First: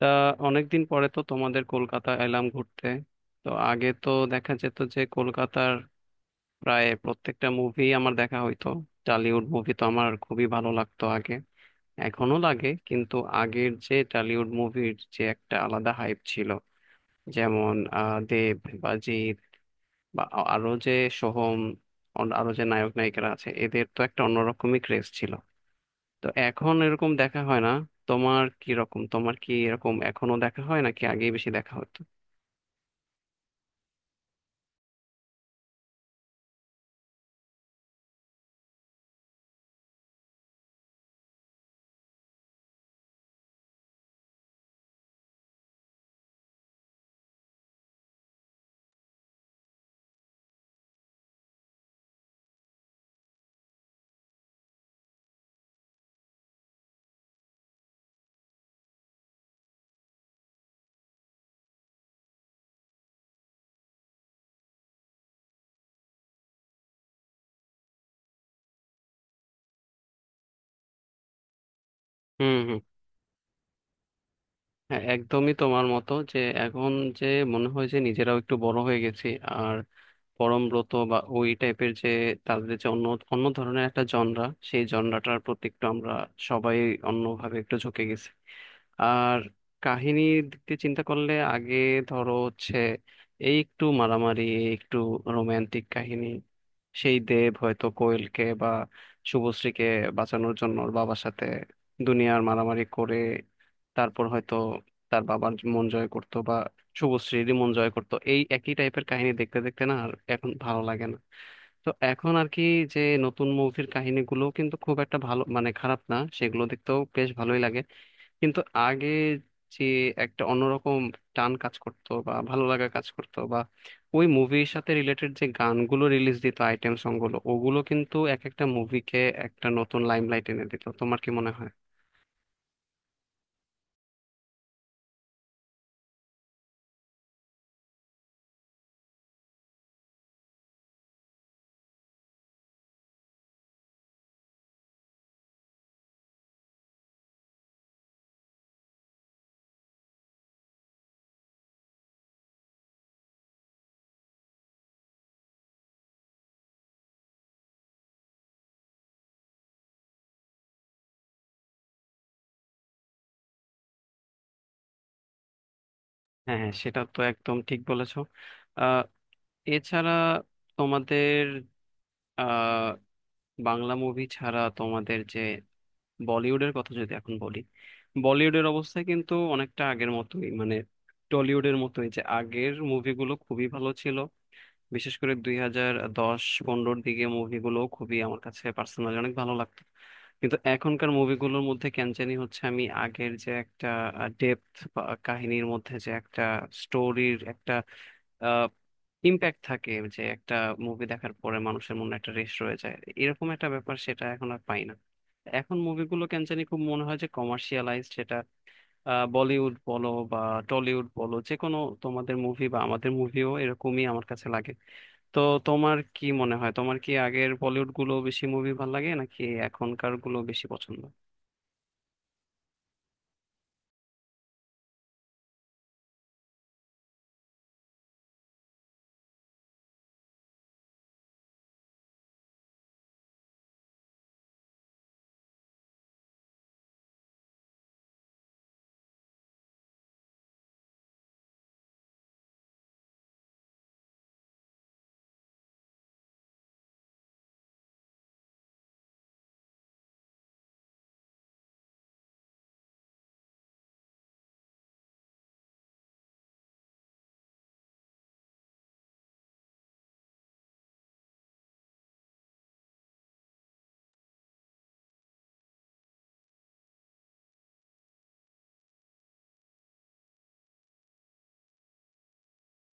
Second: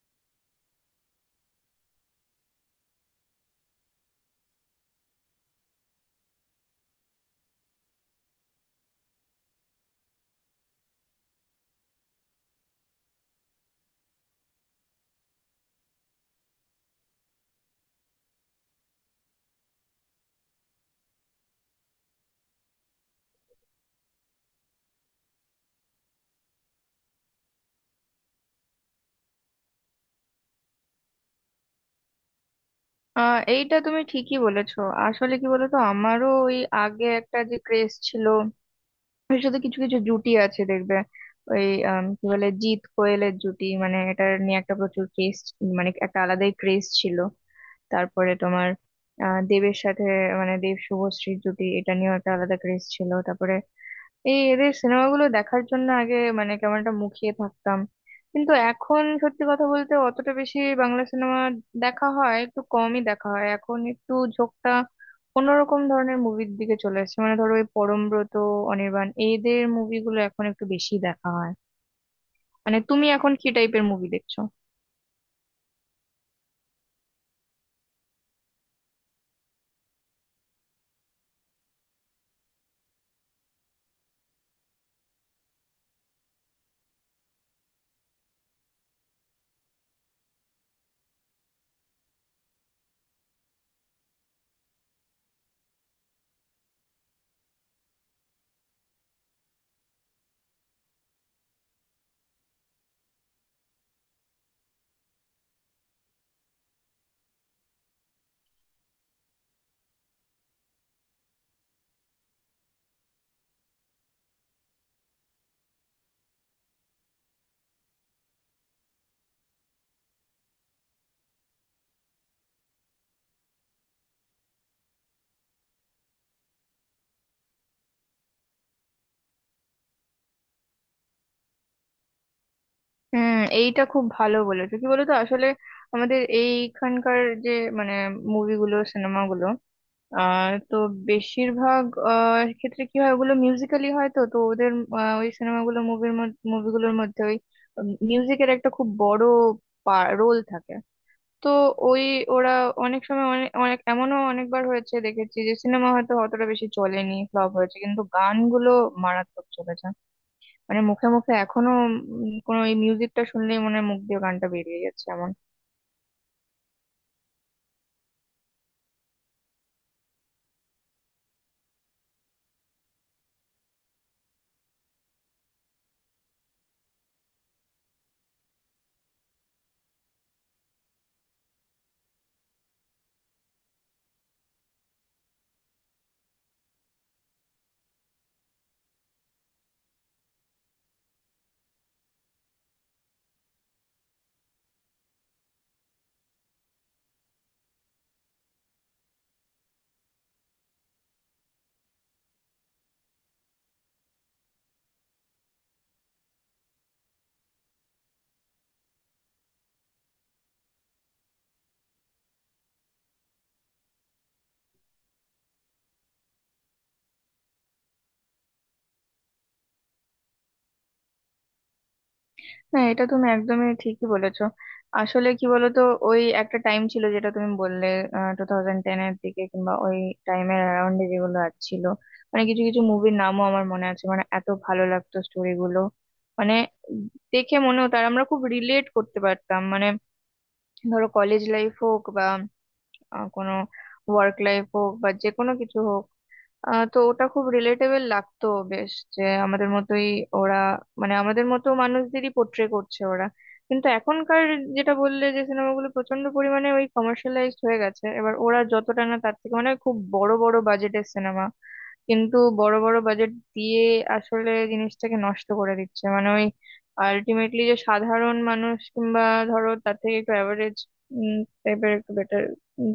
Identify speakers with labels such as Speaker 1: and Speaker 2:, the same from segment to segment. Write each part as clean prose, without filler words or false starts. Speaker 1: তা অনেকদিন পরে তো তোমাদের কলকাতা এলাম ঘুরতে। তো আগে তো দেখা যেত যে কলকাতার প্রায় প্রত্যেকটা মুভি আমার দেখা হইতো। টলিউড মুভি তো আমার খুবই ভালো লাগতো আগে, এখনো লাগে, কিন্তু আগের যে টলিউড মুভির যে একটা আলাদা হাইপ ছিল, যেমন দেব বা জিৎ বা আরো যে সোহম, আরো যে নায়ক নায়িকারা আছে, এদের তো একটা অন্যরকমই ক্রেজ ছিল। তো এখন এরকম দেখা হয় না। তোমার কি রকম, তোমার কি এরকম এখনো দেখা হয় নাকি আগেই বেশি দেখা হতো?
Speaker 2: এইটা তুমি ঠিকই বলেছো। আসলে কি বলতো, আমারও ওই আগে একটা যে ক্রেজ ছিল, এর সাথে কিছু কিছু জুটি আছে দেখবে ওই কি বলে, জিৎ কোয়েলের জুটি, মানে এটা নিয়ে একটা প্রচুর ক্রেজ, মানে একটা আলাদাই ক্রেজ ছিল। তারপরে তোমার দেবের সাথে, মানে দেব শুভশ্রীর জুটি, এটা নিয়েও একটা আলাদা ক্রেজ ছিল। তারপরে এই এদের সিনেমাগুলো দেখার জন্য আগে মানে কেমন একটা মুখিয়ে থাকতাম, কিন্তু এখন সত্যি কথা বলতে অতটা বেশি বাংলা সিনেমা দেখা হয়, একটু কমই দেখা হয়। এখন একটু ঝোঁকটা অন্যরকম ধরনের মুভির দিকে চলে এসেছে, মানে ধরো ওই পরমব্রত, অনির্বাণ, এদের মুভিগুলো এখন একটু বেশি দেখা হয়।
Speaker 1: হুম হুম।
Speaker 2: মানে তুমি এখন কি টাইপের মুভি দেখছো?
Speaker 1: হ্যাঁ একদমই তোমার মতো যে এখন যে মনে হয় যে নিজেরাও একটু বড় হয়ে গেছি। আর পরমব্রত বা ওই টাইপের যে তাদের যে অন্য অন্য ধরনের একটা জনরা, সেই জনরাটার প্রতি একটু আমরা সবাই অন্যভাবে একটু ঝুঁকে গেছি। আর কাহিনীর দিক দিয়ে চিন্তা করলে আগে ধরো হচ্ছে এই একটু মারামারি, এই একটু রোমান্টিক কাহিনী, সেই দেব হয়তো কোয়েলকে বা শুভশ্রীকে বাঁচানোর জন্য ওর বাবার সাথে দুনিয়ার মারামারি করে, তারপর হয়তো তার বাবার মন জয় করতো বা শুভশ্রীরই মন জয় করতো, এই একই টাইপের কাহিনী দেখতে দেখতে না আর এখন ভালো লাগে না। তো এখন আর কি, যে নতুন মুভির কাহিনীগুলো কিন্তু খুব একটা ভালো, মানে খারাপ না, সেগুলো দেখতেও বেশ ভালোই লাগে, কিন্তু আগে যে একটা অন্যরকম টান কাজ করতো বা ভালো লাগা কাজ করতো, বা ওই মুভির সাথে রিলেটেড যে গানগুলো রিলিজ দিত, আইটেম সংগুলো, ওগুলো কিন্তু এক একটা মুভিকে একটা নতুন লাইমলাইট এনে দিত। তোমার কি মনে হয়?
Speaker 2: হুম, এইটা খুব ভালো বলেছো। কি বলতো আসলে, আমাদের এইখানকার যে মানে মুভিগুলো, সিনেমাগুলো, তো বেশিরভাগ ক্ষেত্রে কি হয়, ওগুলো মিউজিক্যালি হয় তো, ওদের ওই সিনেমাগুলো, মুভিগুলোর মধ্যে ওই মিউজিকের একটা খুব বড় রোল থাকে। তো ওই ওরা অনেক সময় অনেক অনেক এমনও অনেকবার হয়েছে দেখেছি, যে সিনেমা হয়তো অতটা বেশি চলেনি, ফ্লপ হয়েছে, কিন্তু গানগুলো মারাত্মক চলেছে। মানে মুখে মুখে এখনো, কোনো এই মিউজিকটা শুনলেই মনে হয় মুখ দিয়ে গানটা বেরিয়ে যাচ্ছে এমন।
Speaker 1: হ্যাঁ হ্যাঁ, সেটা তো একদম ঠিক বলেছো। আহ এছাড়া তোমাদের, আহ বাংলা মুভি ছাড়া তোমাদের যে বলিউডের কথা যদি এখন বলি, বলিউডের অবস্থা কিন্তু অনেকটা আগের মতোই, মানে টলিউডের মতোই, যে আগের মুভিগুলো খুবই ভালো ছিল, বিশেষ করে 2010-15-র দিকে মুভিগুলো খুবই আমার কাছে পার্সোনালি অনেক ভালো লাগতো। কিন্তু এখনকার মুভিগুলোর মধ্যে কেন জানি হচ্ছে আমি আগের যে একটা ডেপথ, কাহিনীর মধ্যে যে একটা স্টোরির একটা ইম্প্যাক্ট থাকে, যে একটা মুভি দেখার পরে মানুষের মনে একটা রেশ রয়ে যায়, এরকম একটা ব্যাপার, সেটা এখন আর পাই না। এখন মুভিগুলো কেন জানি খুব মনে হয় যে কমার্শিয়ালাইজড, সেটা বলিউড বলো বা টলিউড বলো, যে কোনো তোমাদের মুভি বা আমাদের মুভিও এরকমই আমার কাছে লাগে। তো তোমার কি মনে হয়, তোমার কি আগের বলিউড গুলো বেশি মুভি ভালো লাগে নাকি এখনকার গুলো বেশি পছন্দ?
Speaker 2: না, এটা তুমি একদমই ঠিকই বলেছো। আসলে কি বলতো, ওই একটা টাইম ছিল যেটা তুমি বললে, 2010 এর দিকে, কিংবা ওই টাইমের অ্যারাউন্ডে, যেগুলো আর ছিল মানে কিছু কিছু মুভির নামও আমার মনে আছে, মানে এত ভালো লাগতো স্টোরিগুলো, মানে দেখে মনে হতো আর আমরা খুব রিলেট করতে পারতাম। মানে ধরো কলেজ লাইফ হোক বা কোনো ওয়ার্ক লাইফ হোক, বা যে কোনো কিছু হোক, তো ওটা খুব রিলেটেবল লাগতো। বেশ যে আমাদের মতোই ওরা, মানে আমাদের মতো মানুষদেরই পোট্রে করছে ওরা। কিন্তু এখনকার, যেটা বললে, যে সিনেমাগুলো প্রচন্ড পরিমাণে ওই কমার্শিয়ালাইজড হয়ে গেছে এবার, ওরা যতটা না তার থেকে মানে খুব বড় বড় বাজেটের সিনেমা, কিন্তু বড় বড় বাজেট দিয়ে আসলে জিনিসটাকে নষ্ট করে দিচ্ছে। মানে ওই আলটিমেটলি যে সাধারণ মানুষ, কিংবা ধরো তার থেকে একটু অ্যাভারেজ টাইপের, একটু বেটার,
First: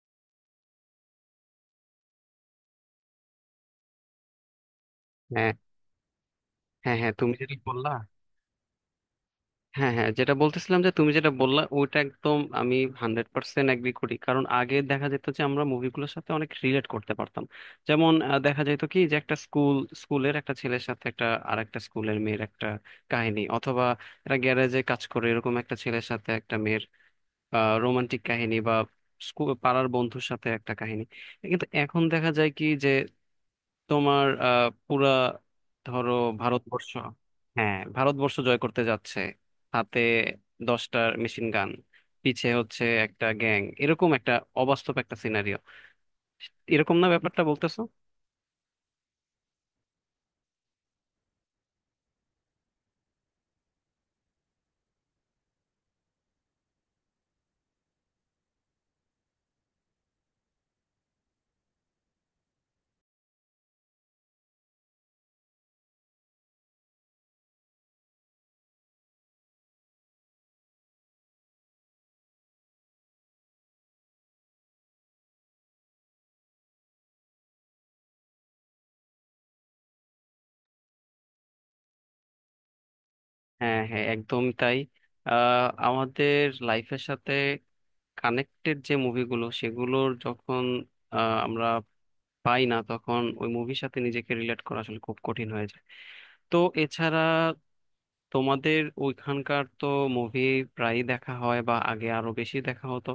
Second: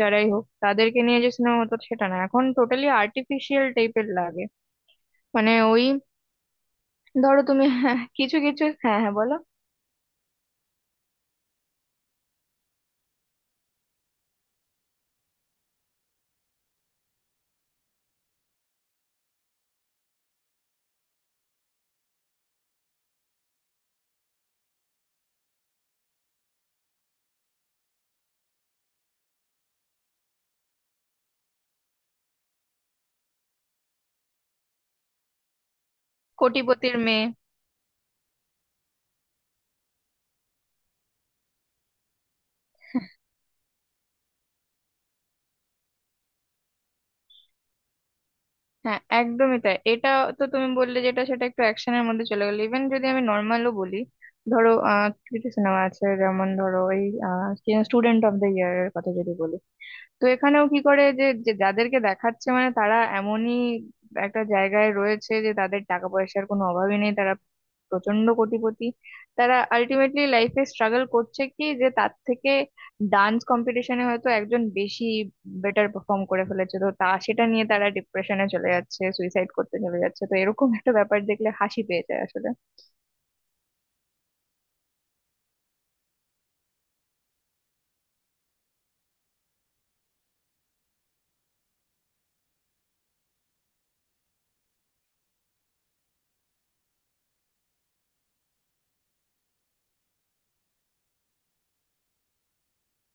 Speaker 2: যারাই হোক তাদেরকে নিয়ে যে সিনেমা হতো, সেটা না এখন টোটালি আর্টিফিশিয়াল টাইপের লাগে।
Speaker 1: হ্যাঁ
Speaker 2: মানে ওই
Speaker 1: হ্যাঁ হ্যাঁ, তুমি
Speaker 2: ধরো
Speaker 1: যেটা
Speaker 2: তুমি,
Speaker 1: বললা,
Speaker 2: হ্যাঁ, কিছু কিছু, হ্যাঁ হ্যাঁ বলো,
Speaker 1: হ্যাঁ হ্যাঁ, যেটা বলতেছিলাম যে তুমি যেটা বললা ওইটা একদম আমি হান্ড্রেড পার্সেন্ট এগ্রি করি। কারণ আগে দেখা যেত যে আমরা মুভিগুলোর সাথে অনেক রিলেট করতে পারতাম, যেমন দেখা যেত কি যে একটা স্কুল, স্কুলের একটা ছেলের সাথে একটা আরেকটা স্কুলের মেয়ের একটা কাহিনী, অথবা একটা গ্যারেজে কাজ করে এরকম একটা ছেলের সাথে একটা মেয়ের রোমান্টিক কাহিনী, বা স্কুল পাড়ার বন্ধুর সাথে একটা কাহিনী। কিন্তু এখন দেখা যায় কি, তোমার পুরা ধরো ভারতবর্ষ,
Speaker 2: কোটিপতির মেয়ে।
Speaker 1: হ্যাঁ ভারতবর্ষ জয় করতে যাচ্ছে, হাতে 10টার মেশিন গান, পিছে হচ্ছে একটা গ্যাং, এরকম একটা অবাস্তব একটা সিনারিও, এরকম না ব্যাপারটা বলতেছো?
Speaker 2: হ্যাঁ একদমই তাই, এটা। তো তুমি বললে যেটা, সেটা একটু অ্যাকশনের মধ্যে চলে গেলো, ইভেন যদি আমি নর্মালও বলি, ধরো কিছু সিনেমা আছে যেমন ধরো ওই স্টুডেন্ট অফ দ্য ইয়ার এর কথা যদি বলি, তো এখানেও কি করে যে যে যাদেরকে দেখাচ্ছে মানে তারা এমনই একটা জায়গায় রয়েছে যে তাদের টাকা পয়সার কোনো অভাবই নেই, তারা প্রচন্ড কোটিপতি, তারা আলটিমেটলি লাইফে স্ট্রাগল করছে কি, যে তার থেকে ডান্স কম্পিটিশনে হয়তো একজন বেশি বেটার পারফর্ম করে ফেলেছে, তো তা সেটা নিয়ে তারা ডিপ্রেশনে চলে যাচ্ছে, সুইসাইড করতে চলে যাচ্ছে। তো এরকম একটা ব্যাপার দেখলে হাসি পেয়ে যায় আসলে।
Speaker 1: হ্যাঁ হ্যাঁ একদম তাই। আমাদের লাইফের সাথে কানেক্টেড যে মুভিগুলো, সেগুলোর যখন আমরা পাই না, তখন ওই মুভির সাথে নিজেকে রিলেট করা আসলে খুব কঠিন হয়ে যায়। তো এছাড়া তোমাদের ওইখানকার তো মুভি প্রায়ই দেখা হয় বা আগে আরো বেশি দেখা হতো,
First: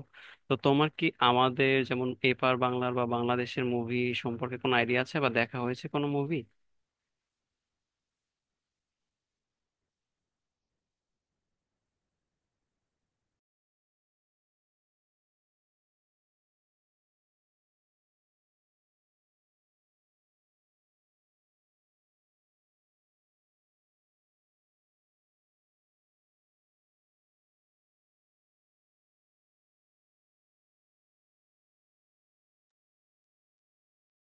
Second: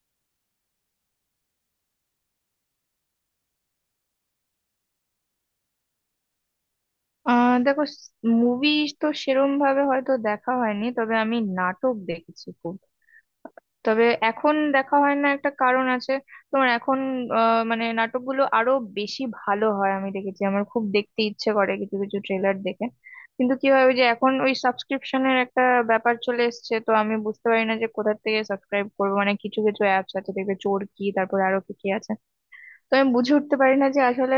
Speaker 1: তো তোমার কি আমাদের যেমন এপার বাংলার বা বাংলাদেশের মুভি সম্পর্কে কোনো আইডিয়া আছে বা দেখা হয়েছে কোনো মুভি?
Speaker 2: দেখো, মুভি তো সেরম ভাবে হয়তো দেখা হয়নি, তবে আমি নাটক দেখেছি খুব। তবে এখন দেখা হয় না, একটা কারণ আছে। তোমার এখন মানে নাটকগুলো আরো বেশি ভালো হয় আমি দেখেছি, আমার খুব দেখতে ইচ্ছে করে কিছু কিছু ট্রেলার দেখে, কিন্তু কি হয়, ওই যে এখন ওই সাবস্ক্রিপশনের একটা ব্যাপার চলে এসেছে, তো আমি বুঝতে পারি না যে কোথা থেকে সাবস্ক্রাইব করবো। মানে কিছু কিছু অ্যাপস আছে দেখবে, চরকি, তারপরে আরো কি কি আছে, তো আমি বুঝে উঠতে পারি না যে আসলে,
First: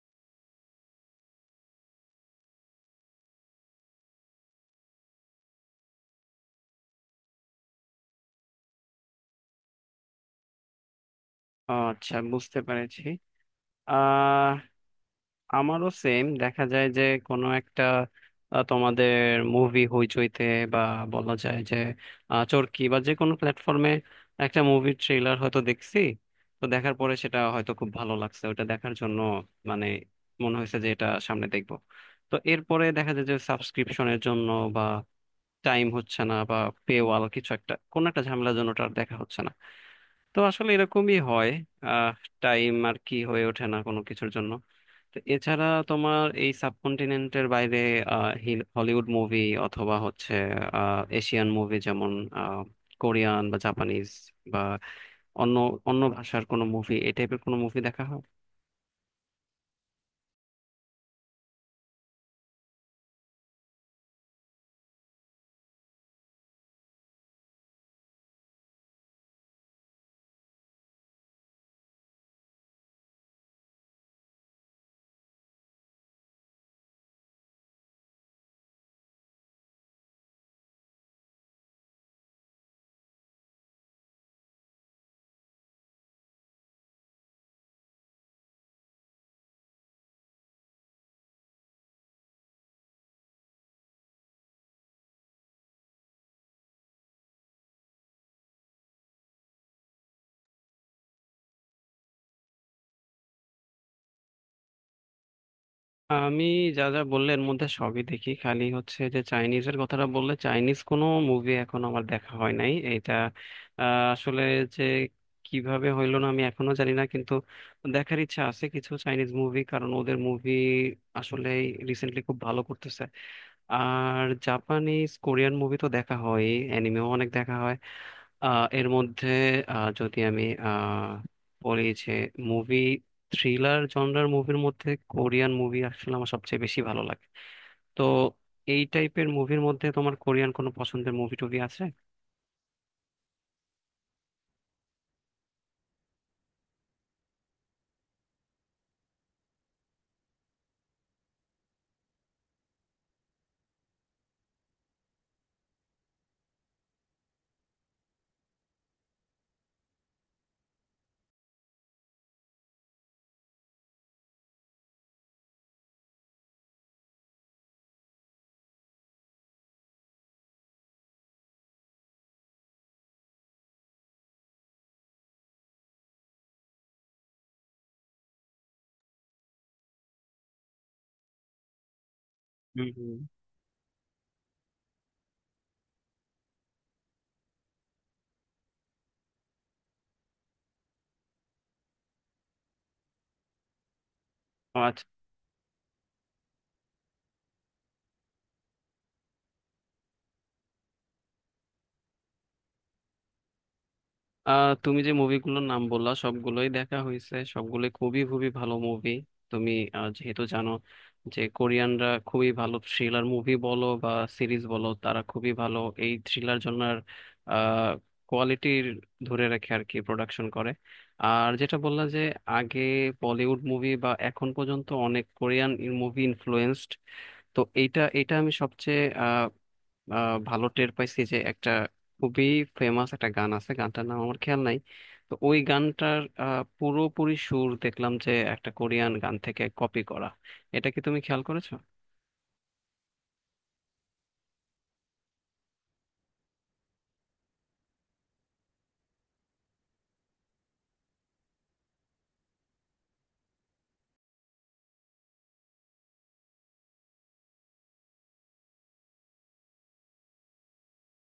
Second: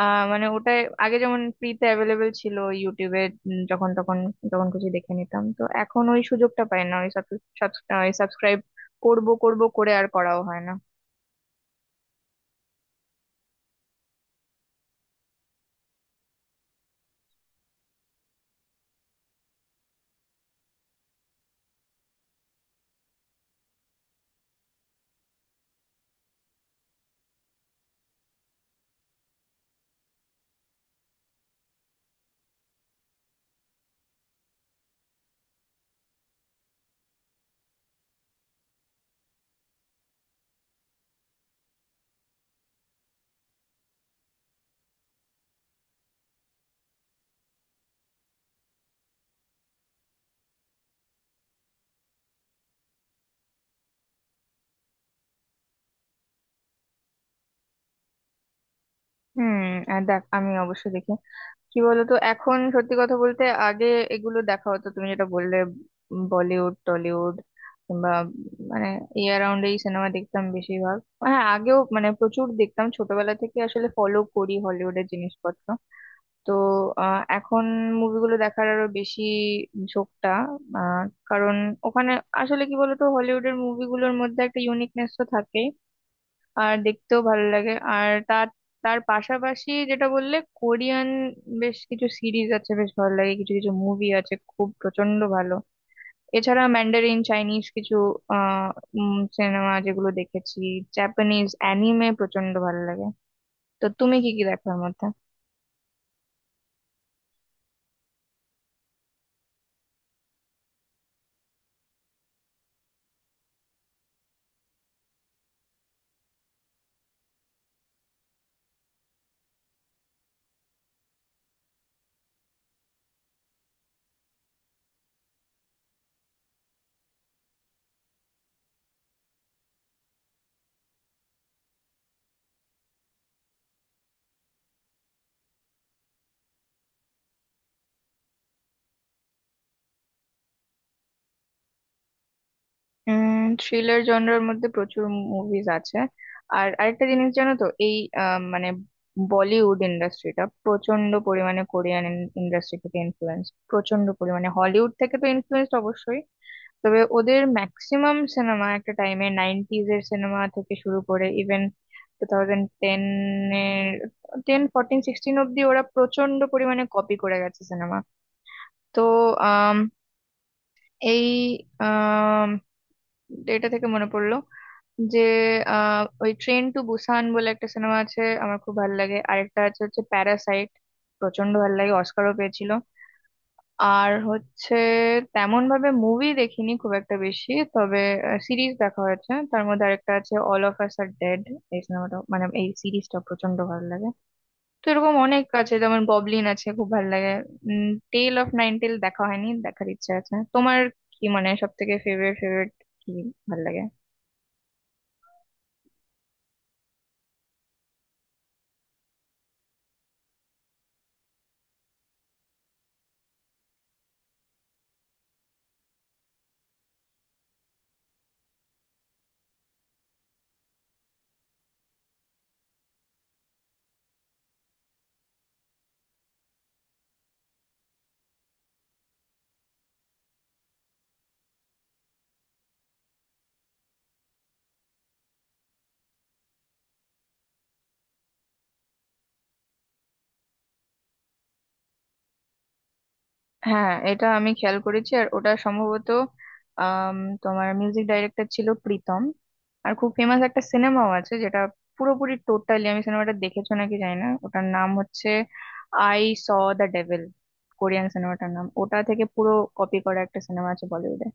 Speaker 2: মানে ওটা আগে যেমন ফ্রিতে অ্যাভেলেবেল ছিল ইউটিউবে, যখন তখন যখন খুশি দেখে নিতাম, তো এখন ওই সুযোগটা পাই না। ওই সাবস্ক্রাইব করব করব করে আর করাও হয় না।
Speaker 1: আচ্ছা, বুঝতে পেরেছি। আহ আমারও সেম দেখা যায় যে কোনো একটা তোমাদের মুভি হইচইতে বা বলা যায় যে চরকি বা যে কোনো প্ল্যাটফর্মে একটা মুভির ট্রেলার হয়তো দেখছি, তো দেখার পরে সেটা হয়তো খুব ভালো লাগছে ওটা দেখার জন্য, মানে মনে হয়েছে যে এটা সামনে দেখবো। তো এরপরে দেখা যায় যে সাবস্ক্রিপশনের জন্য বা টাইম হচ্ছে না বা পেওয়াল, কিছু একটা কোনো একটা ঝামেলার জন্য ওটা আর দেখা হচ্ছে না। তো আসলে এরকমই হয়, আহ টাইম আর কি হয়ে ওঠে না কোনো কিছুর জন্য। তো এছাড়া তোমার এই সাবকন্টিনেন্টের বাইরে হলিউড মুভি অথবা হচ্ছে এশিয়ান মুভি যেমন আহ, কোরিয়ান বা জাপানিজ বা অন্য অন্য ভাষার কোনো মুভি, এই টাইপের কোনো মুভি দেখা হয়?
Speaker 2: হুম, আর দেখ আমি অবশ্যই দেখি। কি বলতো এখন সত্যি কথা বলতে, আগে এগুলো দেখা হতো, তুমি যেটা বললে, বলিউড, টলিউড, কিংবা মানে এই অ্যারাউন্ড এই সিনেমা দেখতাম বেশিরভাগ। হ্যাঁ আগেও মানে প্রচুর দেখতাম, ছোটবেলা থেকে আসলে ফলো করি হলিউডের জিনিসপত্র। তো এখন মুভিগুলো দেখার আরো বেশি ঝোঁকটা, আহ, কারণ ওখানে আসলে কি বলতো, হলিউডের মুভিগুলোর মধ্যে একটা ইউনিকনেস তো থাকে, আর দেখতেও ভালো লাগে। আর তার তার পাশাপাশি যেটা বললে কোরিয়ান, বেশ কিছু সিরিজ আছে বেশ ভালো লাগে, কিছু কিছু মুভি আছে খুব প্রচন্ড ভালো। এছাড়া ম্যান্ডারিন চাইনিজ কিছু আহ সিনেমা যেগুলো দেখেছি, জাপানিজ অ্যানিমে প্রচন্ড ভালো লাগে। তো তুমি কি কি দেখো এর মধ্যে?
Speaker 1: আমি যা যা বললে এর মধ্যে সবই দেখি, খালি হচ্ছে যে চাইনিজের কথাটা বললে, চাইনিজ কোনো মুভি এখন আমার দেখা হয় নাই, এটা আসলে যে কিভাবে হইলো না আমি এখনো জানি না, কিন্তু দেখার ইচ্ছা আছে কিছু চাইনিজ মুভি, কারণ ওদের মুভি আসলে রিসেন্টলি খুব ভালো করতেছে। আর জাপানিজ কোরিয়ান মুভি তো দেখা হয়, অ্যানিমেও অনেক দেখা হয়। এর মধ্যে আহ, যদি আমি আহ, বলি যে মুভি, থ্রিলার জনরার মুভির মধ্যে কোরিয়ান মুভি আসলে আমার সবচেয়ে বেশি ভালো লাগে। তো এই টাইপের মুভির মধ্যে তোমার কোরিয়ান কোনো পছন্দের মুভি টুভি আছে?
Speaker 2: উম, থ্রিলার জনরার মধ্যে প্রচুর মুভিজ আছে। আর আরেকটা জিনিস জানো তো এই মানে বলিউড ইন্ডাস্ট্রিটা প্রচন্ড পরিমাণে কোরিয়ান ইন্ডাস্ট্রি থেকে ইনফ্লুয়েন্স, প্রচন্ড পরিমাণে হলিউড থেকে তো ইনফ্লুয়েন্স অবশ্যই। তবে ওদের ম্যাক্সিমাম সিনেমা একটা টাইমে, 90s এর সিনেমা থেকে শুরু করে ইভেন 2010 এর, 10, 14, 16 অব্দি, ওরা প্রচন্ড পরিমাণে কপি করে গেছে সিনেমা। তো আম, এই এটা থেকে মনে পড়লো যে ওই ট্রেন টু বুসান বলে একটা সিনেমা আছে আমার খুব ভালো লাগে। আরেকটা আছে হচ্ছে প্যারাসাইট, প্রচন্ড ভালো লাগে, অস্কারও পেয়েছিল।
Speaker 1: হুম হুম।
Speaker 2: আর হচ্ছে তেমন ভাবে মুভি দেখিনি খুব একটা বেশি, তবে সিরিজ দেখা হয়েছে, তার মধ্যে আরেকটা আছে all of us are dead, এই সিনেমাটা, মানে এই সিরিজটা প্রচন্ড ভালো লাগে। তো এরকম অনেক আছে, যেমন ববলিন আছে খুব ভালো লাগে। উম, টেল অফ নাইন টেল দেখা হয়নি, দেখার ইচ্ছা আছে। তোমার কি মানে সব থেকে ফেভারিট ফেভারিট কি ভালো লাগে?
Speaker 1: আহ, তুমি যে মুভিগুলোর নাম বললা সবগুলোই দেখা হয়েছে, সবগুলোই খুবই খুবই ভালো মুভি। তুমি যেহেতু জানো যে কোরিয়ানরা খুবই ভালো, থ্রিলার মুভি বলো বা সিরিজ বলো, তারা খুবই ভালো এই থ্রিলার জনার কোয়ালিটির ধরে রাখে আর কি, প্রোডাকশন করে। আর যেটা বললা যে আগে বলিউড মুভি বা এখন পর্যন্ত অনেক কোরিয়ান মুভি ইনফ্লুয়েন্সড, তো এইটা, এটা আমি সবচেয়ে ভালো টের পাইছি যে একটা খুবই ফেমাস একটা গান আছে, গানটার নাম আমার খেয়াল নাই, তো ওই গানটার পুরোপুরি সুর দেখলাম যে একটা কোরিয়ান গান থেকে কপি করা। এটা কি তুমি খেয়াল করেছো?
Speaker 2: হ্যাঁ এটা আমি খেয়াল করেছি। আর ওটা সম্ভবত আম, তোমার মিউজিক ডাইরেক্টর ছিল প্রীতম। আর খুব ফেমাস একটা সিনেমাও আছে যেটা পুরোপুরি টোটালি, আমি সিনেমাটা দেখেছো নাকি জানি না, ওটার নাম হচ্ছে I saw the devil, Korean সিনেমাটার নাম, ওটা থেকে পুরো কপি করা একটা সিনেমা আছে বলিউডে।